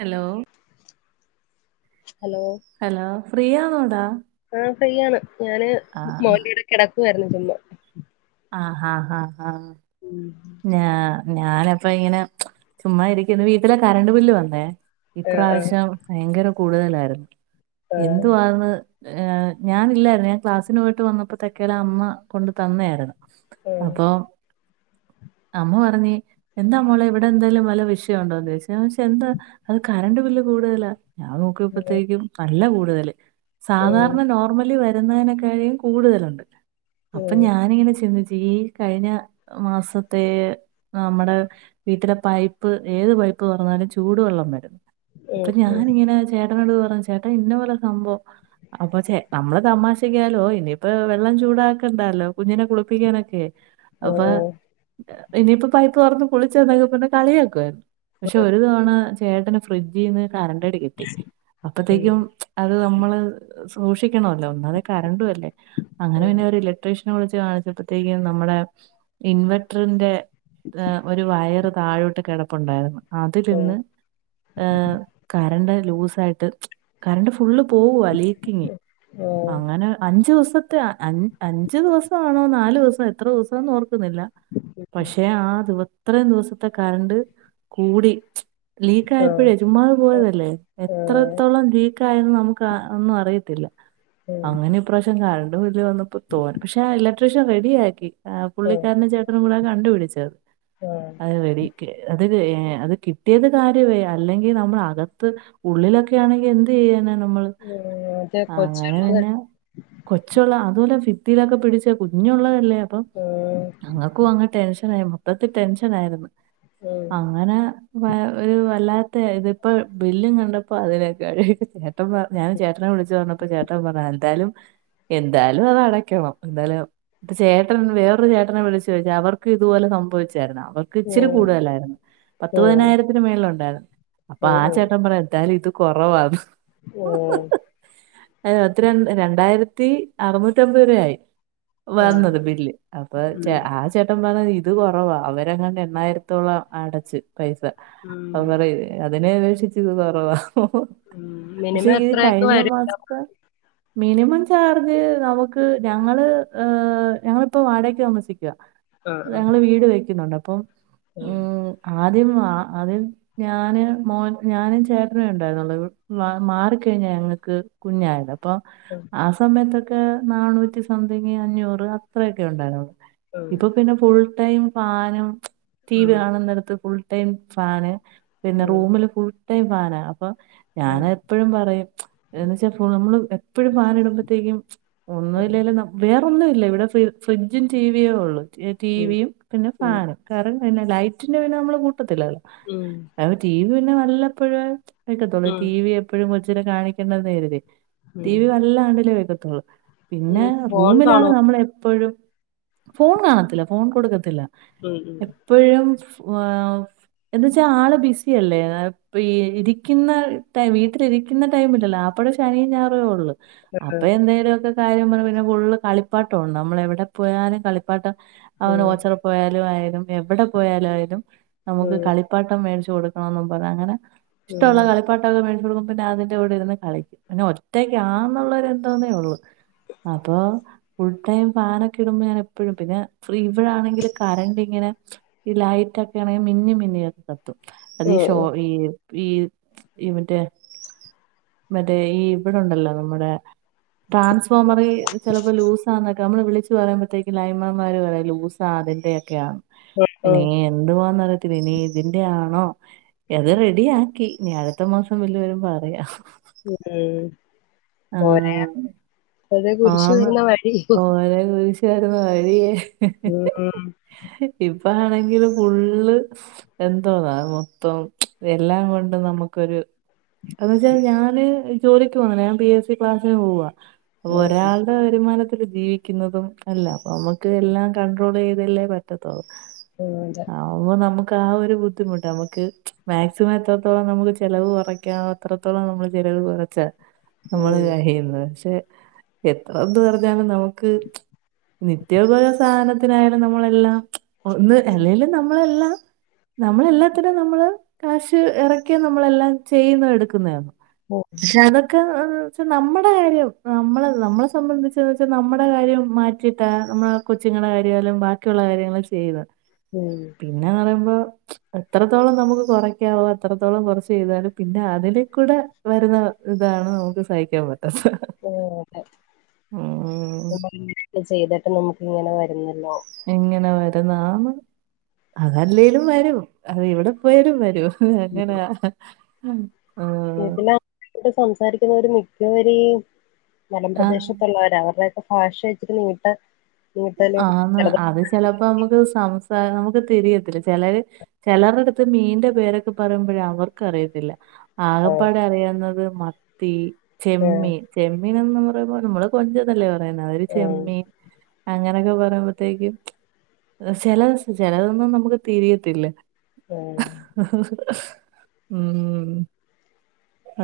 Hello hello hello ഫ്രീയാണോടാ ആഹ് ഫ്രീയാണ് ഞാന് ആഹ് മോൻ്റെ കൂടെ കിടക്കുവായിരുന്നു ചുമ്മ ആഹ് ഹാ ഹാ ഹാ ഉം ഞാ ഞാനപ്പൊ ഇങ്ങനെ ചുമ്മാ ഇരിക്കുന്നു വീട്ടിലെ കറണ്ട് ബില്ല് വന്നേ ആ ആ ഇപ്രാവശ്യം ഭയങ്കര കൂടുതലായിരുന്നു എന്തുവാത് ഏഹ് ഞാനില്ലായിരുന്നു ഞാൻ ക്ലാസ്സിന് പോയിട്ട് വന്നപ്പോത്തെക്കേല് അമ്മ കൊണ്ട് തന്നായിരുന്നു ആ ആ അപ്പൊ അമ്മ പറഞ്ഞ് എന്താ മോളെ ഇവിടെ എന്തേലും വല്ല വിഷയൊണ്ടോന്നോയ്ച്ച് ഞാൻ ചോയ്ച് എന്താ അത് കറണ്ട് ബില്ല് കൂടുതലാ ഞാൻ നോ ആ ക്കുമ്പത്തേക്കും നല്ല കൂടുതല് ആ ആ ആ ആ ആ ആ സാധാരണ ആ നോർമലി വര് രുന്നതിനെക്കാഴും കൂടുതലുണ്ട് അപ്പൊ ഞാനിങ്ങനെ ചിന്തിച്ച് ഈ കഴിഞ്ഞ മാസം ത്തേ നമ്മുടെ വീട്ടിലെ പൈപ്പ് ഏത് പൈപ്പ് തൊറന്നാലും ചൂടുവെള്ളം വരും അപ്പൊ ആ ഞാനിങ്ങനെ ചേട്ടനോട് പറഞ്ഞ് ചേട്ടാ ഇന്ന പോല സംഭവം അപ്പൊ ചേ നമ്മള് തമാശക്കായാലും ഓ ഇനിയിപ്പ വെള്ളം ചൂടാക്കണ്ടല്ലോ കുഞ്ഞിനെ കുളിപ്പിക്കാനൊക്കെ അപ്പൊ ഇനിയിപ്പോ പൈപ്പ് തുറന്ന് കുളിച്ചാ മതിയെന്ന് പറഞ്ഞ് കളിയക്കുവായിരുന്നു പക്ഷെ ഒരു തവണ ചേട്ടന് ഫ്രിഡ്ജീന്ന് കറണ്ട്ടി കിട്ടി അപ്പത്തേക്കും അത് നമ്മള് സൂക്ഷിക്കണല്ലോ ഒന്നാമതെ കരണ്ടും അല്ലേ അങ്ങനെ പിന്നെ ഇലക്ട്രിഷ്യനെ വിളിച്ച് കാണിച്ചപ്പോഴത്തേക്കും നമ്മുടെ ഇൻവേർട്ടറിന്റെ ഒരു വയറ് താഴോട്ട് കിടപ്പുണ്ടായിരുന്നു അതിൽനിന്ന് കറണ്ട് ലൂസ് ആയിട്ട് കറണ്ട് ഫുള്ള് പോകുവാ ലീക്കിങ്ങ് അങ്ങനെ അഞ്ചു ദിവസത്തെ അഞ്ചു ദിവസമാണോ നാല് ദിവസോ എത്ര ദിവസംന്ന് ഓർക്കുന്നില്ല പക്ഷെ ആഹ് അത്രയും ദിവസത്തെ കരണ്ട് കൂടി ലീക്ക് ആയപ്പോഴേ ചുമ്മാ പോയതല്ലേ എത്രത്തോളം ലീക്ക ആയെന്ന് നമുക്ക് ഒന്നും അറിയത്തില്ല ഓ ഈപ്രാവശ്യം കറണ്ട് വന്നപ്പോ തോന്നി പക്ഷെ ആ ഇലക്ട്രീഷ്യൻ റെഡിയാക്കി ആ ആ ആ പുള്ളിക്കാരന് ചെ കണ്ടുപിടിച്ചത് ആഹ് അത് റെഡി അത് അത് കിട്ടിയത് കാര്യമേ അല്ലെങ്കിൽ നമ്മള അകത്ത് ഉള്ളിലൊക്കെ ആണെങ്കി എന്ത് ചെയ്യാനാ നമ്മള്, മറ്റേ അങ്ങനെ കൊച്ചുള്ളത് പിന്നെ കൊച്ചുള്ള അതുപോലെ ഫിത്തിയിലൊക്കെ പിടിച്ച കുഞ്ഞുള്ളതല്ലേ അപ്പൊ [unintelligible] ഞങ്ങക്കും അങ് ടെൻഷനായി. മൊത്തത്തി ടെൻഷൻ ആയിരുന്നു ആ അങ്ങനെ, വാ ഒരു വല്ലാത്ത ഇത്, പ്പ ബില്ലും കണ്ടപ്പോ അതിനെക്കാടി ഹേ ട്ടൻ പ ഞാന് ചേട്ടനെ വിളിച്ചു പറഞ്ഞപ്പോ ചേട്ടൻ പറഞ്ഞു. ആഹ് എന്തായാലും എന്തായാലും അതടക്കണം. എന്തായാലും പ്പ ചേട്ടൻ വേറൊരു ചേട്ടനെ വിളിച്ച അവർക്ക് ഇതുപോലെ സംഭവിച്ചായിരുന്നു അവർക്ക് ഓ ഇച്ചിരി കൂടുതലായിരുന്നു. ഓ പത്തുപതിനായിരത്തിന് മേൾല്ണ്ടായിരുന്നു. ഓ ഓ അപ്പാചേട്ടൻ പറയ എന്തായാലും ഇത് കൊറവാണ് ഉം പത്തി ര രണ്ടായിരത്തി അറുനൂറ്റമ്പത് രുവആയി ആ വന്നത് ബില്ല് അപ്പ ഉം ആ ചേട്ടൻ പർഞ്ഞ ഇത് കൊറവാ, അവരെങ്ങാണ്ട് എണ്ണായിരത്തോളം അടച്ച് പൈസ ഉം അവൻ പറേയ് അതിനെ അപേക്ഷിച്ചിത് കൊറവാ ഓ.. ഉം പക്ഷെ മിനിമം ഈ എത്രയൊക്കെ കഴിഞ്ഞ വരും ആ മാസത്തെ മിനിമം ചാർജ് നമുക്ക്, ഞങ്ങള് ഞങ്ങളിപ്പോ വാടകക്ക് താമസിക് ക്യ. ഞങ്ങള് വീട് വെക്കുന്നുണ്ടപ്പം ആം ആദ്യംഅ ആദ്യം ഞാന് മോ ഞാനും ചേട്ടനേ ഉണ്ടായിരുന്നുള്ളൂ. മാറിക്കഴിഞ്ഞാ ഞങ്ങക് കുഞ്ഞായത് അപ് പ്പൊ ആ സമയത്തൊക്കെ നാനൂറ്റി സംതിങ്ങ് അഞ്ഞൂറ് അത്രയൊക്കെ ഉണ്ടായിനൊള്ളൂ ഇപ്പൊ പിന്നെ ഫുൾ ടൈം ഫാനും, ടി ആ വി കാണുന്നിടുത്ത് ഫുൾ ടൈം ഫാന് ആ പിന്നെ റൂമില് ഫുൾ ടൈം ഫാന അപ്പൊ ആ ഞാനെപ്പഴും പറയും, എന്ന് വെച്ചാ നമ്മള് എപ്പഴും ഫാനിടുമ്പത്തേക്കും ഒന്നു ഇല്ലേലും നം വേറൊന്നുഇല്ല, ഇവിടെ ഫി ഫ്രിഡ്ജും ടിവിയേ ഉള്ളൂ. ഉം ടീവിയും പിന്നെ ഉം ഫാനും കാരൺ പിന്നെ ലൈറ്റിന്റെ പിന്നെ നമ്മള് കൂട്ടത്തില്ലാലൊ ഉം അത് ടി വി പിന്നെ വല്ലപ്പോഴേ കേക്കത്തുള്ളൂ ഉം ടി വി എപ്പഴും കൊച്ചിനെ കാണിക്കണ്ടന്ന് കരുതി ടി ഉം വി വല്ലാണ്ടിലേ വെക്കത്തുള്ളൂ. ഈ പിന്നെ ഫോൺ റൂമിലാണ് കാണോ നമ്മളെപ്പഴും ഫോൺ കാണത്തില്ല. ഫോൺ കൊടുക്കത്തില്ല ഉം ഉം എപ്പഴും ഏഹ്.. എന്ന് വച്ചാ ആള് ബിസിയല്ലേ. ഇരിക്കുന്ന ടൈം വീട്ടിലിരിക്കുന്ന ടൈമില്ലല്ലേ അപ് അവിടെ ശനിയും ഞയറേ ഒള്ള് അതെ, അപ്പ അതെ. എന്തേലുമൊക്കെ കാര്യം പറഞ്ഞ പിന്നെ ഫുള്ള് കളിപ്പാട്ടവാണ്. നമ്മളെവിടെ പോയാലും പ്പാട്ടം അവന് ഓച്ചറ പോയാലും ആയാലും എവടെ പോയാലായാലും ഉം നമുക്ക് ഉം കളി പ്പാട്ടം മേടിച്ചു കൊടുക്കണംന്ന് പറഞ്ഞ് അങ്ങനെ ഉം ഇഷ്ടള്ള കളിപ് പ്പാട്ടൊക്കെ മേടിച്ചു കൊടുക്കു പിന്നതിന്റെ കൂടെ ഇരുന്ന് കളിക്കും. പിന്നെ ഒറ്റയ്ക്കാന്നുള്ളരെന്തോന്നേ ഉള്ളൂ അപ്പൊ ഫുൾടൈം ഫാനൊക്കെ ഇടുമ്പോ ഞാൻ എ പ്പഴും പിന്നെ ഫ്രീ ബിളാണെങ്കിൽ കറണ്ട് ഇങ്ങനെ ഈ ലൈറ്റ് ഒക്കെ ആണെങ്കി മിന്നി മിന്നിയെ കത്തു. അതീ ഷോ ഉം ഈ ഈ ഈ മറ്റേ മറ്റേ ഈ വിടെണ്ടല്ലോ നമ്മുടെ ട്രാൻസ്ഫോമറീ. ചെലപ്പോ ലൂസാന്നൊക്കെ അമ്മള് വിളിച്ച് പറയുമ്പോഴത്തേക്ക് ലൈൻ മാൻമാർ പറയും ലൂസാ അതിന്റെയൊക്കെയാണ്. ഉം ഇനീ ഉം എന്തുവാന്നറിയത്തില്ല, ഇനി ഇതിന്റെ ആണോ, ഏതായാലും റെഡി ആക്കി. ഇനി അടുത്ത മാസം ബില്ല് വരുമ്പറിയാ. ' [unintelligible] ആഹ് കുരിശ് ആന്ന്, വരുന്ന വഴി ഉം ഓരൊ കുരിശ് വരുന്ന വഴിയേ. ഉം ഇപ്പാണെങ്കില് ഫുള്ള്. എന്തോന്നാ മൊത്തം എല്ലാം കൊണ്ടും നമുക്കൊരു അത് എന്ന് വെച്ചാൽ ഞാന് ജോലിക്ക് പോണ ഞാൻ പി എസ് സി ക്ലാസ്സിന് പോവാ. ഉം ഒരാളുടെ വരുമാനത്തിൽ ജീവിക്കുന്നതും അല്ല, നമ്മുക്ക് എല്ലാം കൺട്രോൾ ചെയ്തല്ലേ പറ്റു. [unintelligible] [unintelligible] ആവുമ്പോ നമുക്ക് ആ ഒരു ബുദ്ധിമുട്ട് നമുക്ക് മാക്സിമം എത്രത്തോളം നമുക്ക് ചെലവ് കുറയ്ക്കാൻ, അത്രത്തോളം നമ്മള് ചെലവ് കുറച്ചാ ഉം നമ്മള് ചെയ്യുന്നത്, പക്ഷെ എത്ര എന്ത് പറഞ്ഞാലും നമുക്ക് നിത്യോപയോഗ സാധനത്തിനായാലും നമ്മളെല്ലാം ഒന്ന് അല്ലെലും നമ്മളെല്ലാം, നമ്മളെല്ലാത്തിനും നമ്മള് കാശ് ഇറക്കിയ നമ്മളെല്ലാം ചെയ്യുന്ന എടുക്കുന്നത്. ഉം ഉം പക്ഷെ, അതൊക്കെ നമ്മടെ കാര്യം. നമ്മള നമ്മളെ സംബന്ധിച്ചെന്ന് വെച്ചാൽ നമ്മുടെ കാര്യം മാറ്റിട്ടാ നമ്മളെ കൊച്ചിങ്ങളെ കാര്യാലും ബാ ക്കിള്ള കാര്യങ്ങൾ ചെയ്ന്ന ഉം പിന്നെ പറയുമ്പോ എത്രത്തോളം നമുക്ക് കുറയ്ക്കാവോ എത്രത്തോളം കുറച്ച് ചെയ്താലും പിന്നെ അതിലേക്കൂടെ വരുന്ന ഇതാണ് നമുക്ക് സഹിക്കാൻ പറ്റത്തത്. ഓ ഒക്കെ ചെയ്തിട്ട് നമുക്ക് ഇങ്ങനെ വരുന്നല്ലോ. എങ്ങനെ വരുന്നാന്ന് അതല്ലേലും വരും, അത് എവിടെ പോയാലും വരും. അത് എങ്ങനാ? ഈ പിന്നെ സംസാരിക്കുന്നത് മിക്കവരും ആ ആ, മലപ്രദേശ ത്തള്ളോരാ അവരുടെയൊക്കെ ഭാഷ വെച്ചിട്ട് നീട്ടം ആഹ് അത് ചിലപ്പോ നമുക്ക് സംസാരം നമുക്ക് തിരിയത്തില്ല, ചെലര് ചെലരടുത്ത് മീന്റെ പേരൊക്കെ പറയുമ്പോഴ് അവർക്കറിയത്തില്ല. ആഹ് ആകപ്പാടെ അറിയുന്നത് മത്തി, ഉം ചെമ്മീൻ ചെമ്മീൻ എന്ന് പറയുമ്പോൾ നമ്മള് കൊഞ്ചന്നല്ലേ പറയുന്നത്, അവര് ഉം ചെമ്മീൻ അങ്ങനൊക്കെ പറയുമ്പോത്തേക്കും ചില ചിലതൊന്നും നമുക്ക് തിരിയത്തില്ല. ഏഹ്. മ്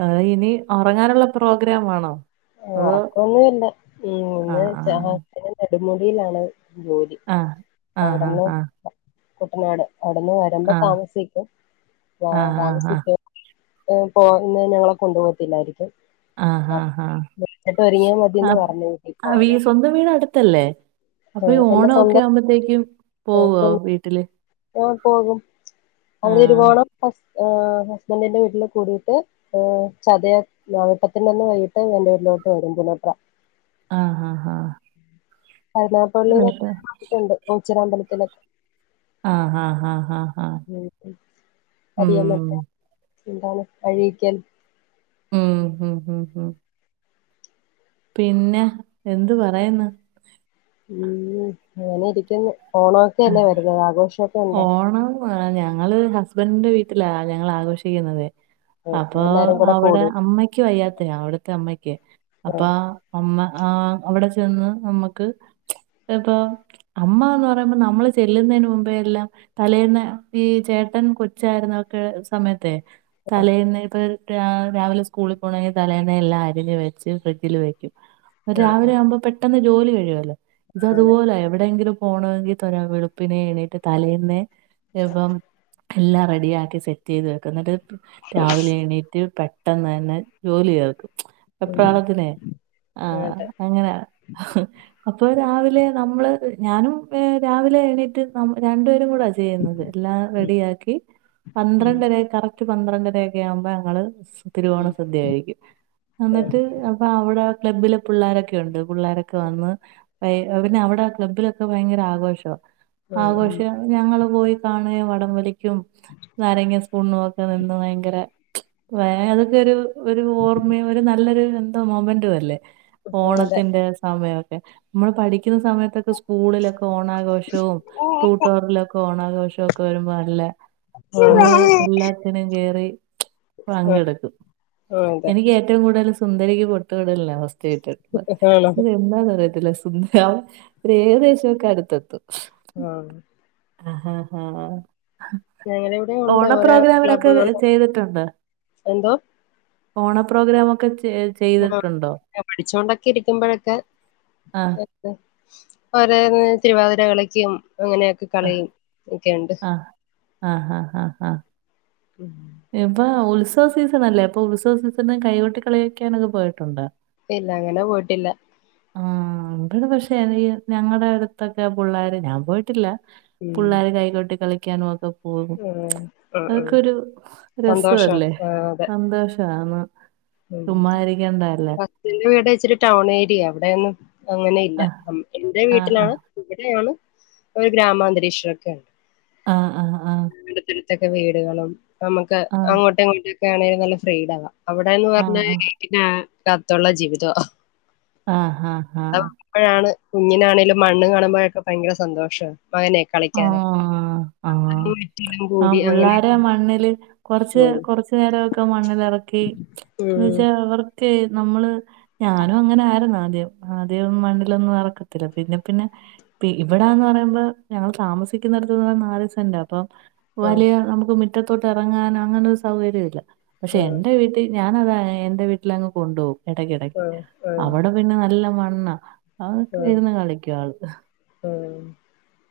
ആ ഇനി ഒറങ്ങാനുള്ള പ്രോഗ്രാം ആണോ? ആഹ് അതോ ഉറക്കൊന്നുല്ല ആ ഇന്ന് ചാച്ചൻ നെടുമുടിയിലാണ്. ജോലി, ആ ആ ആ അവിടന്ന് ആ കുട്ടനാട് അവിടെന്ന് വ രണ്ട് ആ താമസിക്കും, ആ ആ ആ താമസിക്ക പോ പോ ഇന്ന് ഞങ്ങളെ കൊണ്ടു പോകത്തില്ലായിരിക്കും. ആഹ് ആഹ് മതിയെന്ന് ആഹ് പറഞ്ഞു വീട്ടിൽ ആ വി പോകാനായിട്ട് സ്വന്തം വീട് അടു ത്തല്ലേ, ആ, അപ്പോ ഈ എന്റെ ഓണക്കെ സ്വന്തം ആകുമ്പോത്തേക്കും പോവുവോ വീട്ടില്. ഓ പോകും ആ അവനരുവോണം ഹസ് ഹസ്ബൻറിന്റെ വീട്ടില് കൂടിയിട്ട് ആ ചതയ നാപ്പത്തിനെന്ന് വൈകിട്ട് വണ്ടൂരിലോട്ട് വരും പുനോട്ര ആ ഹാ ഹാ അറണാപള്ളിയിലൊ [unintelligible] ഓച്ചിറ അമ്പലത്തില ആ ഹാ ഹാ ഹാ അറിയോ മറ്റേ എന്താണ് അഴീക്കൽ ഉം ഉം ഉം ഉം പിന്നെ എന്ത് പറയ്ന്ന്? ഉം. ഇങ്ങനെരിക്ക്ന്ന് ആ, ഓണൊക്കെല്ലേ വരുന്നത് ആഘോഷക്കെ ഇണ്ടോ? ഓണം ആ ഞങ്ങള് ഹസ്ബൻഡ് വീട്ടിലാ ഞങ്ങളാഘോഷിക്കുന്നത്. ഉം, അപ്പൊ എല്ലാരും കൂടെ അവടെ കൂടും അമ്മക്ക് വയ്യാത്ത യാ അവിടത്തെ അമ്മക്ക് ആ അപ്പോ അമ്മ ആ അവിടെ ചെന്ന് നമ്മുക്ക് ഇപ്പൊ അമ്മ എന്ന് ഇപ്പം നമ്മള് ചെല്ലുന്നതിന് മുമ്പേ എല്ലാം. തലേന്ന് ഈ ചേട്ടൻ കൊച്ചായിരുന്നക്കെ സമയത്തെ തലേൽന്ന് ഇപ്പൊഴ് രാവ രാവിലെ സ്കൂള് പോണേ തലേന്നെല്ലാം അരിഞ്ഞ് വെച്ച് ഫ്രിഡ്ജിൽ വെക്കും. ആ രാവിലെ ആ ആവുമ്പോ പെട്ടെന്ന് ജോലി കഴിയുവല്ലോ ഇത് അതെ അതുപോലെ എവിടെയെങ്കിലും പോണങ്കിൽ ഇത്തരെ വെളുപ്പിനെ എണീട്ട് തലേന്നേ [unintelligible] എല്ലാം റെഡിയാക്കി സെറ്റ്യെയ്ത് വെക്കന്ന്ട്ട് രാവിലെ എണീറ്റ് പെ ട്ടെന്ന്ന്നന്നെ ജോലി യേർക്കും [inaudible] ഉം എപ്രാളത്തിനെ ആ അതെ അങ്ങനെഇഹ് അപ്പൊ രാവിലെ നമ്മള്ഞാനും. ഏ രാവിലെ എണീറ്റ് നമ്മ രണ്ടുപേരും കൂടെ [unintelligible] എല്ലാം ഉം റഡിയാക്കി ഉം പന്ത്രണ്ടരയ്ക ഒരു പന്ത്രണ്ടരൊക്കെ ആവുമ്പം അങ്ങള് തിരുവോണ ഉം സദ്യയിരിക്കും ഉം ന്നിട്ട് അപ്പൊ അവടെ ക്ലബിലും പിള്ളോരൊക്കെയുണ്ട് പിള്ളോരൊക്കെ വന്ന് പൈഅപിന്നെ അവടെ ക്ലബ്ബിലൊക്കെ ഭയങ്കര ആഘോഷവാ. ഉം ആഘോഷ ഉം, ഞങ്ങള് പോയി കാണെ വടംവലിക്കും. നാരങ്ങ സ്പൂണ് ഒക്കെ നിന്ന് ഭയങ്കര [unintelligible] ഒരു ഓർമ്മയും ഒരു നല്ലൊരു എന്തോ മൊമെൻ്റ്അല്ലേ അതെ ഓണത്തിന്റെ സമയഒക്കെ നമ്മൾ പഠിക്കുന്ന സമയത്തൊക്കെ സ്ക്കൂ സ്കൂളിലൊക്കെ ഓണാഘോഷവും, ടൂ ടോറിലൊക്കെ ഓണാഘോഷക്കെവരുമ്പോ അല്ലേ ആ നമ്മള് എല്ലാത്തിനും കേറി ആ പങ്കെടുക്കും. ആ, അതെ എനിക്ക് ഏറ്റവും കൂടുതൽ സ സുന്ദരിക്ക് പൊട്ട്തൊടൽ ല്ല അവസ്ഥ റിയത്തില്ല ആണോ സു [unintelligible] [unintelligible] ഏകദേശംഒക്കെ അടുത്തെത്തും ആ ആഹാ ഹാ [unintelligible] ഞങ്ങടെ ഇവിടെ ഉണ്ട് ഓരോ ഹഹ്ഓണപ്രോഗ്രാമിനൊക്കെ ക്ലബ്ബുകൾ ചെയ്ത്ട്ട്ണ്ട്. എന്തോ ഓണ പ്രോഗ്രാംമൊക്കെ ചെച് [unintelligible] പഠിച്ചോണ്ടൊക്കെ ഇരിക്കുമ്പോഴൊക്കെ ആ. എ അ് ഒരേ തിരുവാതിരകളിക്കും. അങ്ങനെയൊകെ ആ. കളിയും ഒക്കെയുണ്ട്. ആ. ആഹാഹാഹാ. ഇപ്പൊ ഉത്സവ സീസൺ അല്ലേ അപ്പൊ ഉത്സവ സീസൺ കൈകൊട്ടി കളി ക്കാനൊക്കെ പോയിട്ടുണ്ട ഇല്ല അങ്ങനെ പോയിട്ടില്ല. ആ ഇടെ പക്ഷേ ഈ ഞങ്ങളുടെ അടുത്തൊക്കെ പുള്ളേര് ഞാൻ പോയിട്ടില്ല. ഉം പുള്ളേർ കൈകൊട്ടികളിക്കാനും ഒക്കെ പോകും ഉം ഉം ഉം അതൊക്കെരു സന്തോഷം രസല്ലേ! ആഹ് അതെ സന്തോഷ ആണ് ഉം പത്തിൻ്റെ വീടെവച്ചിടൗൺ ഏരിയ അവിടെന്ന് അങ്ങനെ ഇല്ല ആ അം എന്റെ ആ ആ വീട്ടിലാണ്, ഇവിടെയാണ്, ഒരു ഗ്രാമാന്തരീക്ഷഒക്കെ ആ ആ ആ ആ അടുത്തടുത്തൊക്കെ വീടുകളും നമുക്ക് ആ അങ്ങോട്ടും ഇങ്ങോട്ട് ആണെലും നല്ല ഫ്രീഡവാ അവിടെന്ന് ആ പറഞ്ഞാൽ പിന്നെ വീട്ടിനകത്തുള്ള ജീവിതാ ആ ആആ പ്പോഴാണ് കുഞ്ഞിനൊണെങ്കിലും മണ്ണ് കാണുമ്പോഴൊക്കെ ഭയങ്കര സന്തോഷം മകനെ ആ കളിക്കാൻ ആ ആ [unintelligible] ആ പിള്ളേരമണ്ണില് കുറച്ച് ഉം കൊറ ചെനെരൊക്കെമണ്ണിലിറക്കി ന്ന് ഉം വെച്ചാ അവർക്ക് നമ്മള് ഞാനും അങ്ങനെ ആരുന്നു ആദ്യം ആദ്യം മണ്ണിലൊന്നും ഇറക്കത്തില്ല പിന്നെ പിന്നെ പിന്നെഇപ്പടാന്ന് പറയുമ്പോ ഞങ്ങള് താമസിക്കുന്നടത്ത്ന്ന് നാല് സെന്റപ്പൊ ആഹ് വലിയ നമുക്ക് മുിറ്റത്തോട്ട് ഇറങ്ങാനൻ അങ്ങനെ ഒരു സൗകര്യം ഇില്ല പക്ഷെ ആഹ് എൻ്റെ വീട് ഇത് ഞാനതാ എന്റെ വീട്ടിലങ്ങ് കൊണ്ടുപോകും ഇടക്കിടക്ക് ആഹ് ആഹ് അവിടെ പിന്നെ നല്ല മണ്ണാ അഒക്കെ ആഹ് ഇരുന്ന് കളിക്കും ആള് [unintelligible] [unintelligible]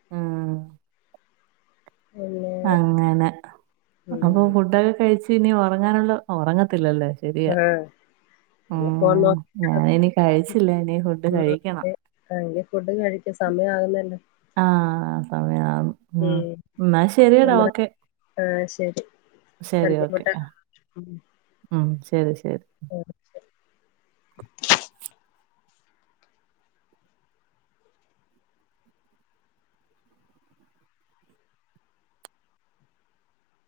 ആ പിന്നെ അങ്ങനെ അപ്പൊ ഉം. ഫുഡൊക്കെ കഴിച്ച് ഇനി ഒറങ്ങാനുള്ള ഒറ ങ്ങത്തില്ലല്ലേ [unintelligible] ഞാനിനി കഴിച്ചില്ല ഇനി ഫുഡ് കഴിക്കണം ആങ്ഫുഡ് കഴിച്ചി സമയം ആകുന്നല്ലോ ആ എന്ന ശരി [unintelligible] നമ്മടെ ആ ശരി ശരി പര് ഓക്കെ ചപ്പെട്ട ഉം ശരി ശരി [inaudible]